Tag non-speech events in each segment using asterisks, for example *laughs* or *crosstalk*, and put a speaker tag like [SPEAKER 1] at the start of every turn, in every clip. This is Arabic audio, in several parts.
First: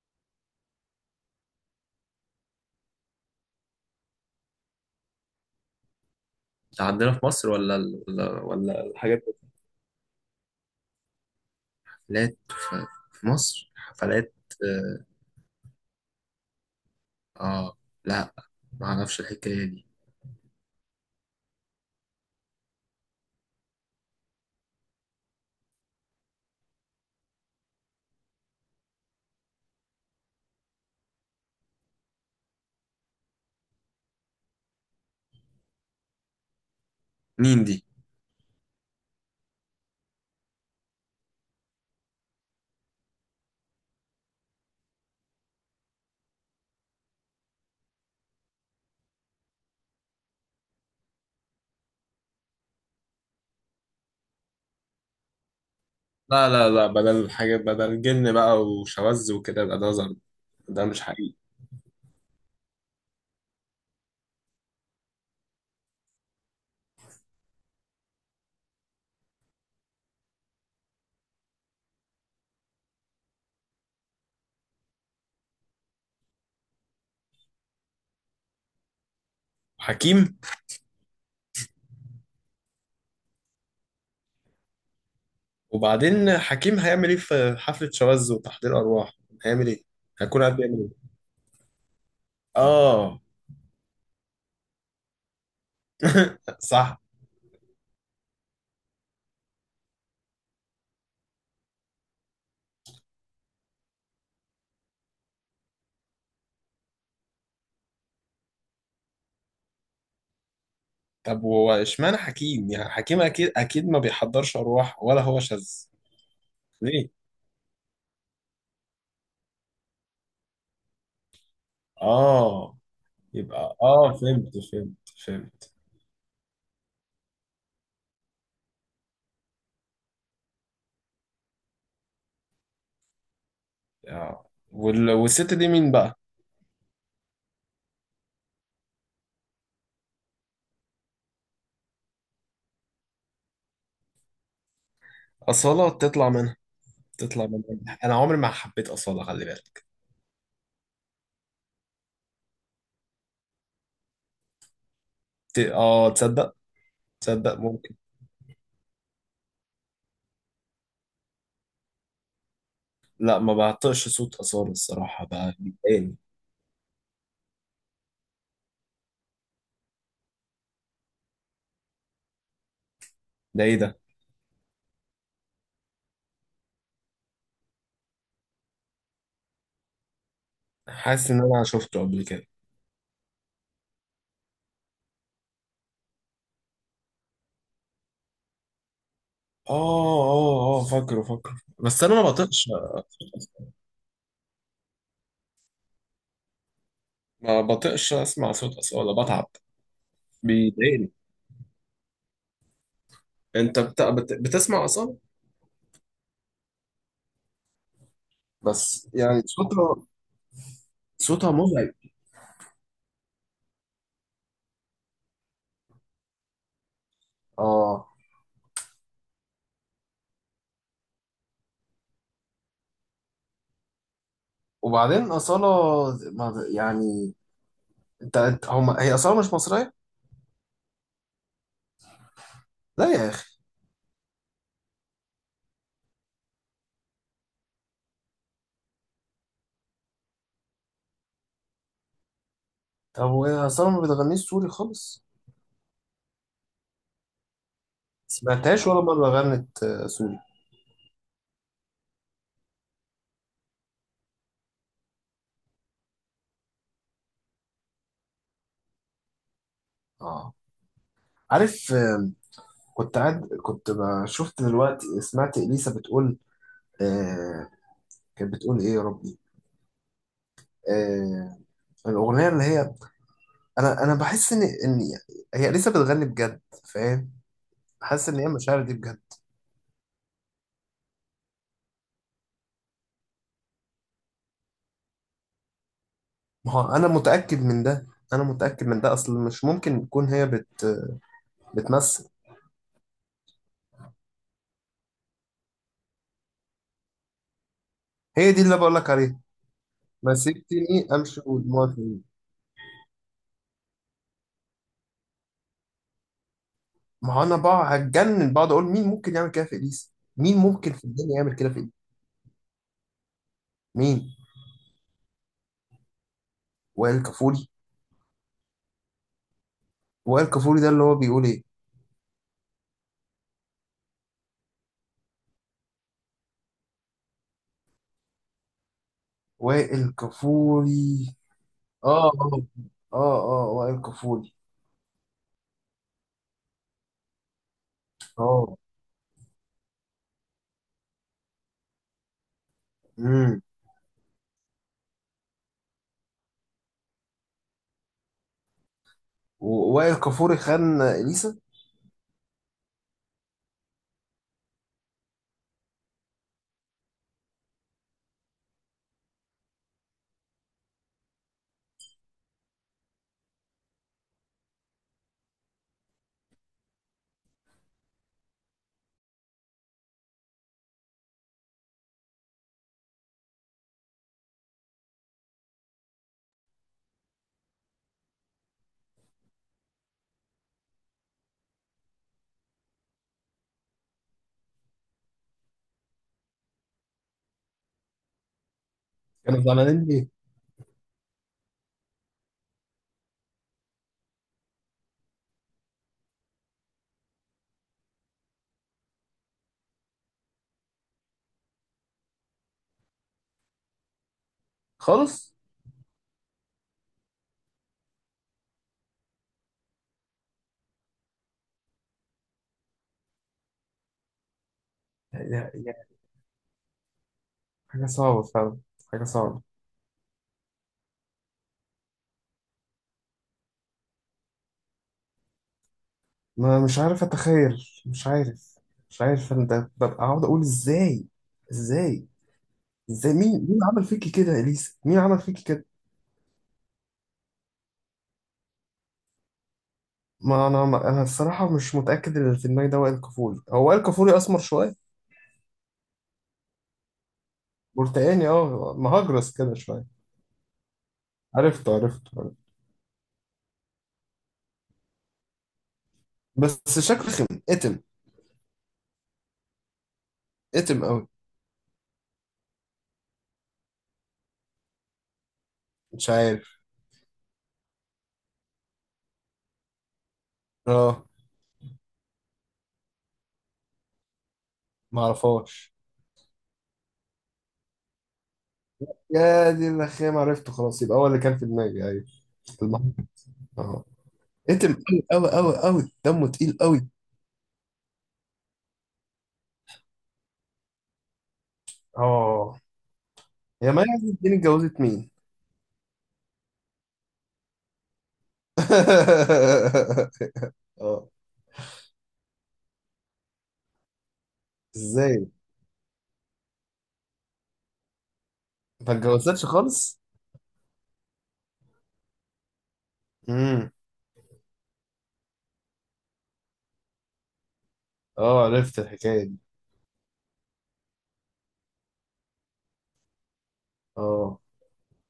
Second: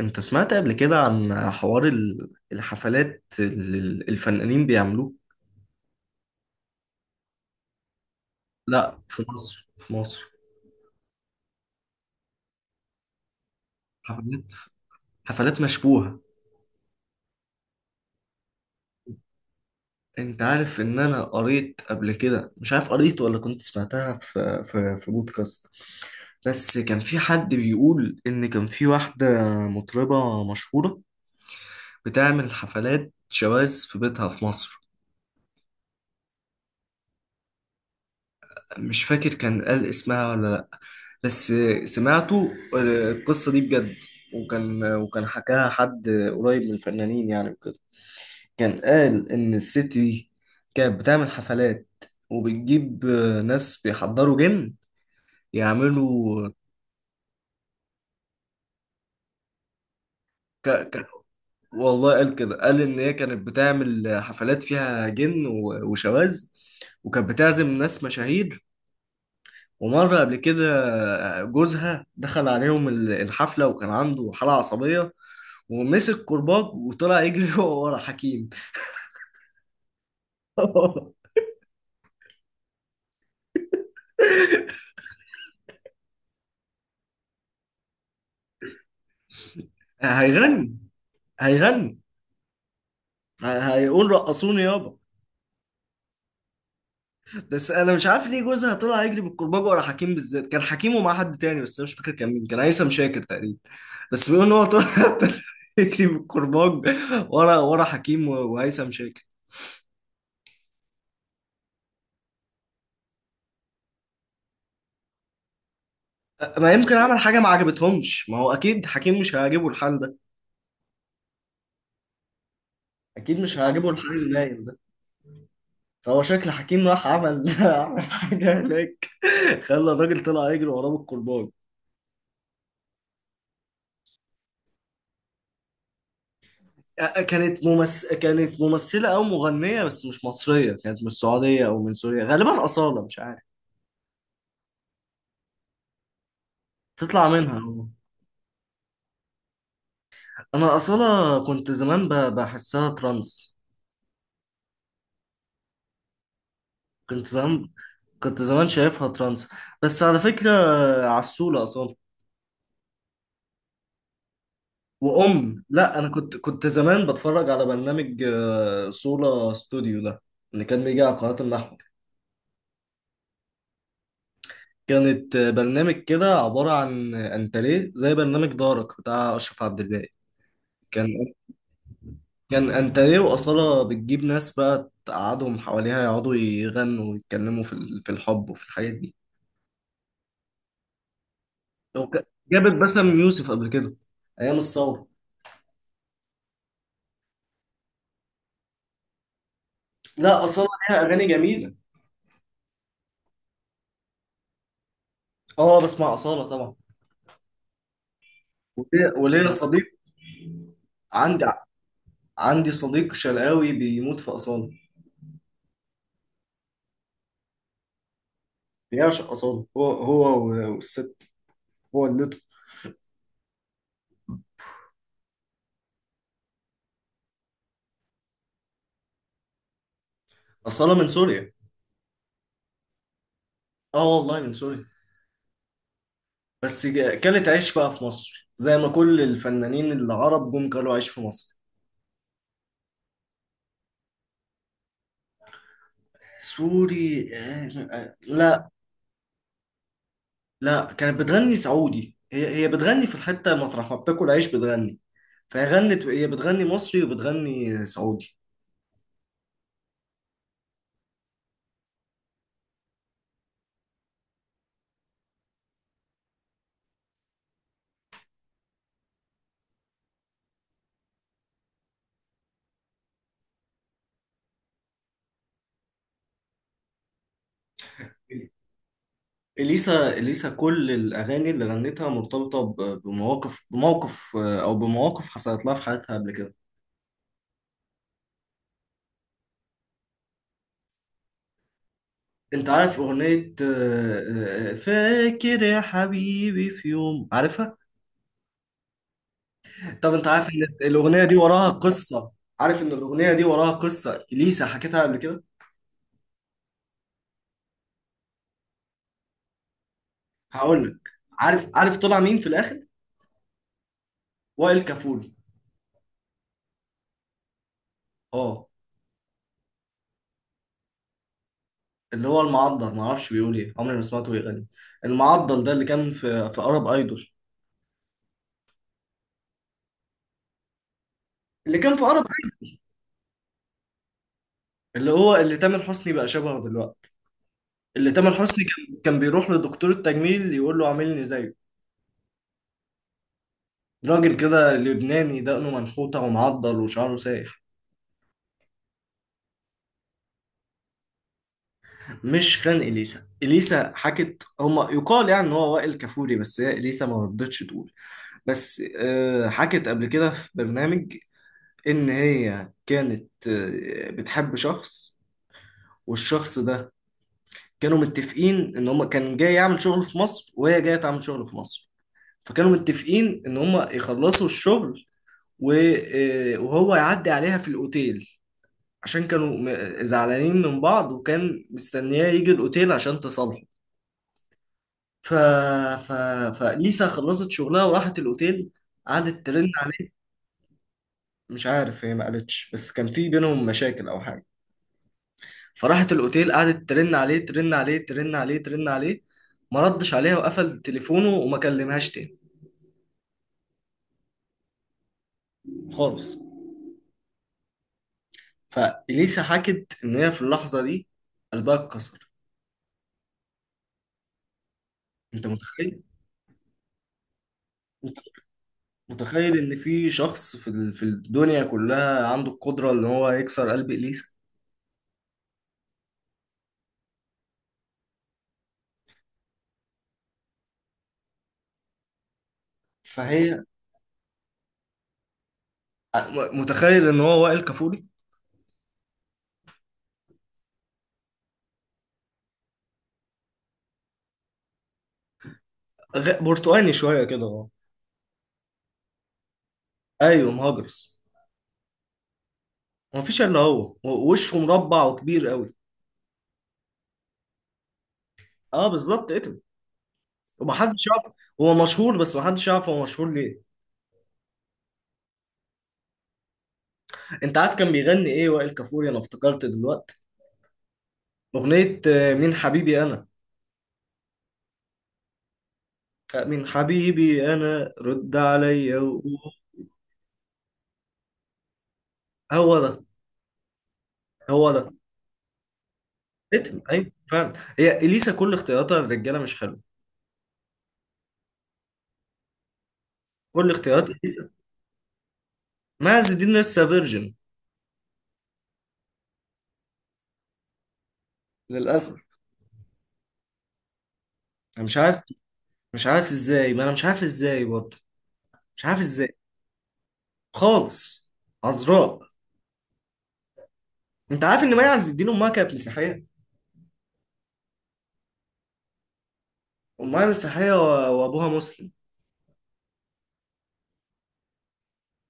[SPEAKER 1] انت سمعت قبل كده عن حوار الحفلات اللي الفنانين بيعملوه.
[SPEAKER 2] ده عندنا في مصر ولا ال- ولا ولا
[SPEAKER 1] لا،
[SPEAKER 2] الحاجات
[SPEAKER 1] في
[SPEAKER 2] دي؟
[SPEAKER 1] مصر، في مصر
[SPEAKER 2] حفلات في، في مصر حفلات.
[SPEAKER 1] حفلات.
[SPEAKER 2] اه.
[SPEAKER 1] حفلات مشبوهة.
[SPEAKER 2] آه، لا، ما اعرفش الحكايه دي.
[SPEAKER 1] انت عارف ان انا قريت قبل كده، مش عارف قريت ولا كنت سمعتها في في بودكاست، بس كان في حد بيقول ان كان في واحدة مطربة مشهورة بتعمل حفلات شواذ في بيتها في مصر.
[SPEAKER 2] مين دي؟
[SPEAKER 1] مش فاكر كان قال اسمها ولا. بس سمعته، القصة دي بجد. وكان حكاها حد قريب من الفنانين يعني وكده. كان قال إن الست دي كانت بتعمل حفلات، وبتجيب ناس بيحضروا جن يعملوا.
[SPEAKER 2] لا لا لا، بدل الحاجات، بدل جن بقى وشواذ وكده يبقى ده زر.
[SPEAKER 1] ك...
[SPEAKER 2] ده مش
[SPEAKER 1] ك...
[SPEAKER 2] حقيقي.
[SPEAKER 1] والله قال كده، قال إن هي كانت بتعمل حفلات فيها جن وشواذ، وكانت بتعزم ناس مشاهير. ومرة قبل كده جوزها دخل عليهم الحفلة وكان عنده حالة عصبية، ومسك كرباج وطلع يجري *laughs* ورا حكيم.
[SPEAKER 2] حكيم؟
[SPEAKER 1] *laughs*
[SPEAKER 2] وبعدين حكيم هيعمل ايه في حفله شواذ وتحضير ارواح؟ هيعمل ايه؟ هيكون قاعد بيعمل
[SPEAKER 1] هيغني.
[SPEAKER 2] ايه؟
[SPEAKER 1] هيغني.
[SPEAKER 2] اه.
[SPEAKER 1] هيقول رقصوني يابا.
[SPEAKER 2] *laughs* صح.
[SPEAKER 1] بس انا مش عارف ليه جوزها طلع يجري بالكرباج ورا حكيم بالذات. كان حكيم ومع حد تاني بس انا مش فاكر كان مين، كان هيثم شاكر تقريبا. بس بيقول ان هو طلع *laughs* طلع يجري بالكرباج ورا حكيم وهيثم شاكر.
[SPEAKER 2] طب هو اشمعنى حكيم؟ يعني حكيم اكيد اكيد ما بيحضرش ارواح ولا هو شاذ.
[SPEAKER 1] ما يمكن عمل
[SPEAKER 2] ليه؟
[SPEAKER 1] حاجه ما عجبتهمش، ما هو اكيد حكيم مش هيعجبه الحال ده.
[SPEAKER 2] اه.
[SPEAKER 1] اكيد مش
[SPEAKER 2] يبقى
[SPEAKER 1] هيعجبه الحال
[SPEAKER 2] اه،
[SPEAKER 1] اللي
[SPEAKER 2] فهمت
[SPEAKER 1] نايم ده.
[SPEAKER 2] فهمت. فهمت.
[SPEAKER 1] فهو شكل حكيم راح عمل *laughs* عمل حاجة هناك، خلى الراجل طلع يجري وراه بالكرباج.
[SPEAKER 2] اه، والست دي مين بقى؟
[SPEAKER 1] كانت ممثلة أو مغنية، بس مش مصرية، كانت من السعودية أو من سوريا، غالبا أصالة، مش عارف.
[SPEAKER 2] أصالة؟ تطلع منها.
[SPEAKER 1] تطلع
[SPEAKER 2] تطلع
[SPEAKER 1] منها.
[SPEAKER 2] منها، انا عمري ما حبيت أصالة، خلي بالك.
[SPEAKER 1] أنا أصالة كنت زمان بحسها ترانس.
[SPEAKER 2] اه، تصدق؟
[SPEAKER 1] كنت
[SPEAKER 2] تصدق،
[SPEAKER 1] زمان.
[SPEAKER 2] ممكن.
[SPEAKER 1] كنت زمان شايفها ترانس، بس على فكرة عسولة أصالة.
[SPEAKER 2] لا، ما بعطيش صوت أصالة الصراحة، بقى
[SPEAKER 1] وأم لا، أنا
[SPEAKER 2] بيضايقني.
[SPEAKER 1] كنت زمان بتفرج على برنامج صولة ستوديو ده، اللي كان بيجي على قناة النحو.
[SPEAKER 2] ده ايه ده؟
[SPEAKER 1] كانت برنامج كده عبارة عن أنت ليه، زي برنامج دارك بتاع أشرف عبد الباقي. كان
[SPEAKER 2] حاسس ان انا شفته قبل كده.
[SPEAKER 1] كان أنت ليه، وأصالة بتجيب ناس بقى تقعدهم حواليها يقعدوا يغنوا ويتكلموا في في الحب وفي الحاجات دي.
[SPEAKER 2] اه اه اه، فاكره فاكره. بس انا ما
[SPEAKER 1] وك-
[SPEAKER 2] بطيقش.
[SPEAKER 1] جابت باسم يوسف قبل كده أيام الثورة.
[SPEAKER 2] ما بطيقش اسمع صوت أصالة، بتعب.
[SPEAKER 1] لا، أصالة ليها
[SPEAKER 2] بيضايقني.
[SPEAKER 1] أغاني جميلة.
[SPEAKER 2] انت بتسمع أصالة؟
[SPEAKER 1] أه، بسمع أصالة طبعا.
[SPEAKER 2] بس
[SPEAKER 1] وليا
[SPEAKER 2] يعني
[SPEAKER 1] وليا صديق
[SPEAKER 2] صوتها.
[SPEAKER 1] عندي.
[SPEAKER 2] صوتها مزعج.
[SPEAKER 1] عندي صديق شرقاوي بيموت في أصالة.
[SPEAKER 2] اه.
[SPEAKER 1] بيعشق أصالة. هو والست، هو اللي...
[SPEAKER 2] وبعدين أصالة يعني، انت انت- هم هي أصالة مش مصرية؟
[SPEAKER 1] أصالة من سوريا.
[SPEAKER 2] لا يا أخي.
[SPEAKER 1] اه والله من سوريا، بس كلت عيش بقى في مصر، زي ما كل الفنانين العرب جم كلوا عيش في مصر.
[SPEAKER 2] طب وهي أصالة ما بتغنيش سوري خالص؟
[SPEAKER 1] سوري؟ لا.
[SPEAKER 2] سمعتهاش ولا مرة غنت سوري؟
[SPEAKER 1] لا، كانت بتغني سعودي، هي بتغني في الحتة مطرح ما بتاكل عيش بتغني. فهي غنت، هي بتغني مصري وبتغني سعودي.
[SPEAKER 2] اه، عارف. كنت قاعد، شفت دلوقتي سمعت إليسا بتقول. آه، كانت بتقول إيه يا ربي؟ آه، الأغنية اللي هي، أنا بحس إن هي إليسا بتغني بجد، فاهم؟ حاسس إن هي المشاعر دي بجد.
[SPEAKER 1] إليسا كل الأغاني اللي غنتها مرتبطة بمواقف، بموقف أو بمواقف حصلت لها في حياتها قبل كده.
[SPEAKER 2] ما هو أنا متأكد من ده. أنا متأكد من ده، أصل مش ممكن تكون هي بتمثل.
[SPEAKER 1] أنت عارف أغنية فاكر يا حبيبي في يوم، عارفها؟
[SPEAKER 2] هي دي اللي بقول لك عليها.
[SPEAKER 1] طب انت عارف ان
[SPEAKER 2] مسكتني
[SPEAKER 1] الاغنيه دي
[SPEAKER 2] امشي
[SPEAKER 1] وراها
[SPEAKER 2] والمواطنين.
[SPEAKER 1] قصه؟ عارف ان الاغنيه دي وراها قصه، اليسا حكيتها قبل كده.
[SPEAKER 2] ما هو انا بقى هتجنن، بقعد اقول مين ممكن يعمل كده في اليس، مين
[SPEAKER 1] هقول
[SPEAKER 2] ممكن
[SPEAKER 1] لك.
[SPEAKER 2] في الدنيا يعمل
[SPEAKER 1] عارف
[SPEAKER 2] كده في اليس.
[SPEAKER 1] عارف طلع مين في الاخر؟
[SPEAKER 2] مين؟
[SPEAKER 1] وائل كفوري.
[SPEAKER 2] وائل كفوري؟
[SPEAKER 1] اه.
[SPEAKER 2] وائل كفوري ده اللي هو بيقول ايه؟
[SPEAKER 1] اللي هو المعضل، ما اعرفش بيقول ايه، عمري ما سمعته بيغني. المعضل ده اللي كان في ارب ايدول.
[SPEAKER 2] وائل كفوري.
[SPEAKER 1] اللي كان في ارب
[SPEAKER 2] اه
[SPEAKER 1] ايدول،
[SPEAKER 2] اه. اه. اه، وائل كفوري.
[SPEAKER 1] اللي هو اللي تامر حسني بقى شبهه دلوقتي. اللي تامر حسني
[SPEAKER 2] اه.
[SPEAKER 1] كان بيروح لدكتور التجميل يقول له عاملني زيه.
[SPEAKER 2] امم
[SPEAKER 1] راجل كده لبناني، دقنه منحوته ومعضل وشعره سايح.
[SPEAKER 2] ووائل كفوري خان اليسا؟
[SPEAKER 1] مش خان اليسا، اليسا حكت، هما يقال يعني ان هو وائل كفوري، بس هي اليسا ما رضتش تقول. بس حكت قبل كده في برنامج ان هي كانت بتحب شخص. والشخص ده، كانوا متفقين ان هما، كان جاي يعمل شغل في مصر وهي جايه تعمل شغل في مصر، فكانوا متفقين ان هما يخلصوا الشغل وهو يعدي عليها في الاوتيل، عشان كانوا زعلانين من بعض، وكان مستنياه يجي الاوتيل عشان تصالحه. ف... ف... فليسا خلصت شغلها وراحت الأوتيل، قعدت
[SPEAKER 2] كانوا
[SPEAKER 1] ترن
[SPEAKER 2] زعلانين
[SPEAKER 1] عليه.
[SPEAKER 2] ليه؟
[SPEAKER 1] مش عارف، هي ما قالتش، بس كان في بينهم مشاكل أو حاجة. فراحت الأوتيل، قعدت ترن عليه ترن عليه ترن عليه ترن عليه. ما ردش عليها وقفل تليفونه وما كلمهاش تاني.
[SPEAKER 2] خالص.
[SPEAKER 1] خالص. فإليسا حكت إن هي في اللحظة دي قلبها اتكسر. أنت
[SPEAKER 2] يعني
[SPEAKER 1] متخيل؟
[SPEAKER 2] يعني حاجه
[SPEAKER 1] أنت
[SPEAKER 2] صعبه فعلا. حاجه
[SPEAKER 1] متخيل
[SPEAKER 2] صعبه.
[SPEAKER 1] إن في شخص في في الدنيا كلها عنده القدرة إن هو يكسر قلب إليسا؟
[SPEAKER 2] ما مش عارف اتخيل، مش عارف. مش عارف انا، ده ببقى اقعد اقول ازاي. ازاي. ازاي، مين
[SPEAKER 1] فهي...
[SPEAKER 2] مين عمل فيكي كده يا اليسا، مين عمل فيكي كده.
[SPEAKER 1] متخيل إن هو وائل كفوري؟
[SPEAKER 2] ما انا الصراحه مش متاكد ان اللي في دماغي ده وائل كفوري، هو وائل كفوري اسمر شويه.
[SPEAKER 1] برتقاني شويه كده، اه.
[SPEAKER 2] برتقاني، اه، مهجرس كده شويه.
[SPEAKER 1] ايوه، مهاجرس.
[SPEAKER 2] عرفته عرفته عرفته.
[SPEAKER 1] ما فيش الا هو، وشه مربع وكبير قوي.
[SPEAKER 2] بس شكله خم، اتم.
[SPEAKER 1] اه بالظبط، اتم.
[SPEAKER 2] اتم
[SPEAKER 1] ومحدش
[SPEAKER 2] قوي.
[SPEAKER 1] يعرف هو مشهور، بس محدش يعرف هو مشهور ليه.
[SPEAKER 2] مش عارف.
[SPEAKER 1] انت عارف كان بيغني ايه وائل كفوري؟ انا افتكرت دلوقتي،
[SPEAKER 2] اه.
[SPEAKER 1] اغنيه مين حبيبي انا.
[SPEAKER 2] ما اعرفهاش.
[SPEAKER 1] مين حبيبي انا، رد عليا وقول.
[SPEAKER 2] يا دي الرخام، عرفته خلاص. يبقى هو اللي كان في دماغي، ايوه.
[SPEAKER 1] هو ده
[SPEAKER 2] المهم. اه.
[SPEAKER 1] هو ده
[SPEAKER 2] اتم قوي قوي قوي قوي، دمه تقيل
[SPEAKER 1] اتم،
[SPEAKER 2] قوي.
[SPEAKER 1] ايوه فعلا. هي اليسا كل اختياراتها الرجاله مش حلوه.
[SPEAKER 2] اه.
[SPEAKER 1] كل
[SPEAKER 2] هي مي
[SPEAKER 1] اختيارات
[SPEAKER 2] عز
[SPEAKER 1] اليسا.
[SPEAKER 2] الدين اتجوزت مين؟
[SPEAKER 1] معز الدين لسه فيرجن،
[SPEAKER 2] *laughs* اه.
[SPEAKER 1] للاسف. انا مش عارف.
[SPEAKER 2] ازاي؟
[SPEAKER 1] مش عارف ازاي، ما انا مش عارف ازاي برضه. مش عارف
[SPEAKER 2] ما
[SPEAKER 1] ازاي
[SPEAKER 2] اتجوزتش خالص؟
[SPEAKER 1] خالص. عذراء.
[SPEAKER 2] امم.
[SPEAKER 1] انت عارف ان مي عز الدين امها كانت مسيحيه.
[SPEAKER 2] اه، عرفت الحكاية دي.
[SPEAKER 1] امها مسيحيه وابوها مسلم.
[SPEAKER 2] اه،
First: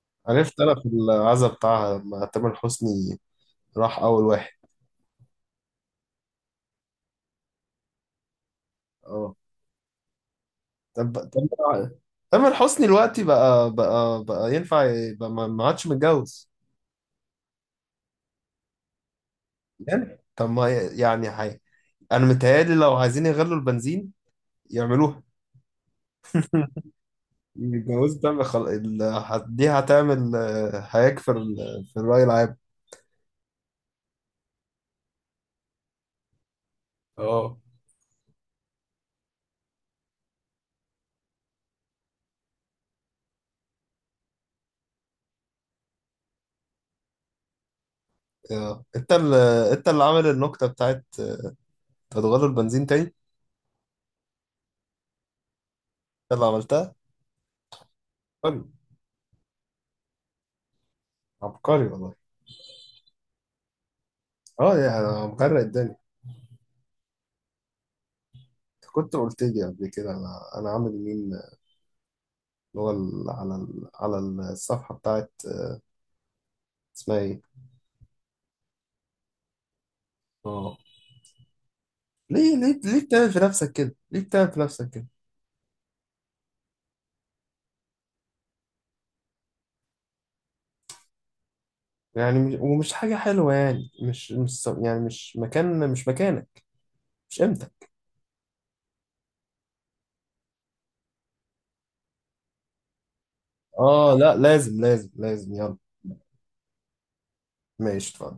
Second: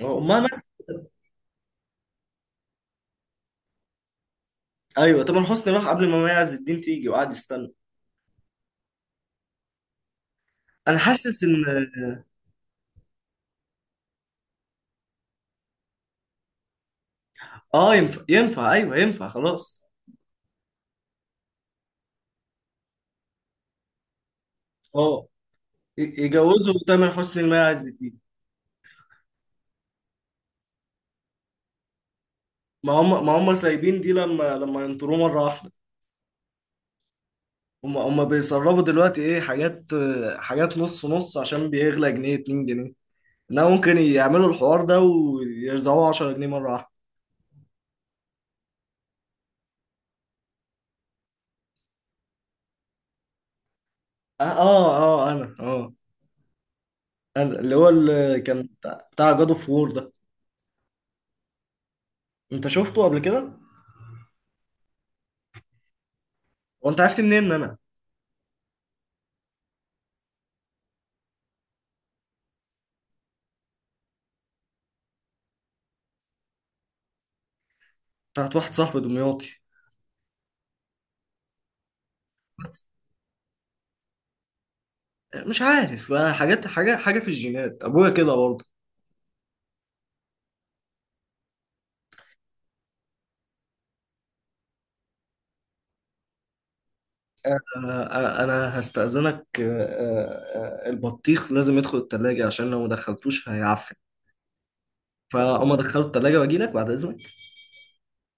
[SPEAKER 1] امها
[SPEAKER 2] عرفت
[SPEAKER 1] ماتت.
[SPEAKER 2] انا في العزا بتاعها لما تامر حسني راح اول واحد.
[SPEAKER 1] ايوه طبعا، حسني راح قبل ما مي عز الدين تيجي وقعد يستنى.
[SPEAKER 2] اه.
[SPEAKER 1] انا
[SPEAKER 2] طب
[SPEAKER 1] حاسس
[SPEAKER 2] طب،
[SPEAKER 1] ان...
[SPEAKER 2] تامر حسني دلوقتي بقى بقى بقى ينفع يبقى، ما عادش متجوز.
[SPEAKER 1] اه، ينفع. ايوه ينفع، خلاص.
[SPEAKER 2] يعني طب ما يعني حي. انا متهيألي لو عايزين يغلوا البنزين يعملوها.
[SPEAKER 1] اه،
[SPEAKER 2] *laughs*
[SPEAKER 1] يجوزوا تامر حسني لمي عز
[SPEAKER 2] الجواز
[SPEAKER 1] الدين.
[SPEAKER 2] ده دي هتعمل، هيك في الرأي العام.
[SPEAKER 1] ما هم سايبين دي، لما ينطروه مره واحده.
[SPEAKER 2] اه.
[SPEAKER 1] هم بيسربوا دلوقتي ايه حاجات، حاجات نص نص، عشان بيغلى جنيه 2 جنيه. انها ممكن يعملوا الحوار ده ويرزعوه 10 جنيه مره واحده.
[SPEAKER 2] آه. انت اللي، انت اللي عامل النكتة بتاعت، انت هتغير البنزين تاني، انت
[SPEAKER 1] اه اه، انا اه،
[SPEAKER 2] اللي عملتها.
[SPEAKER 1] انا اللي هو اللي كان
[SPEAKER 2] عبقري.
[SPEAKER 1] بتاع جاد اوف وور ده.
[SPEAKER 2] عبقري والله.
[SPEAKER 1] انت شفته قبل كده؟
[SPEAKER 2] اه، يعني انا مغرق الدنيا.
[SPEAKER 1] وانت عرفت منين ان انا
[SPEAKER 2] انت كنت قلت لي قبل كده، انا عامل مين اللي هو على الصفحة بتاعت اسمها ايه؟
[SPEAKER 1] بتاعت واحد صاحبي دمياطي؟
[SPEAKER 2] اه. ليه ليه ليه بتعمل في نفسك كده؟ ليه بتعمل في نفسك كده؟
[SPEAKER 1] مش عارف، حاجات. حاجه في الجينات، ابويا كده برضه.
[SPEAKER 2] يعني مش... ومش حاجة حلوة، يعني مش يعني، مش مكان، مش مكانك، مش
[SPEAKER 1] آه،
[SPEAKER 2] قيمتك.
[SPEAKER 1] آه، انا هستأذنك، البطيخ لازم يدخل التلاجة عشان لو ما دخلتوش هيعفن.
[SPEAKER 2] اه، لا لازم لازم لازم،
[SPEAKER 1] فاما
[SPEAKER 2] يلا.
[SPEAKER 1] دخلت التلاجة واجي لك بعد اذنك.
[SPEAKER 2] ماشي اتفضل.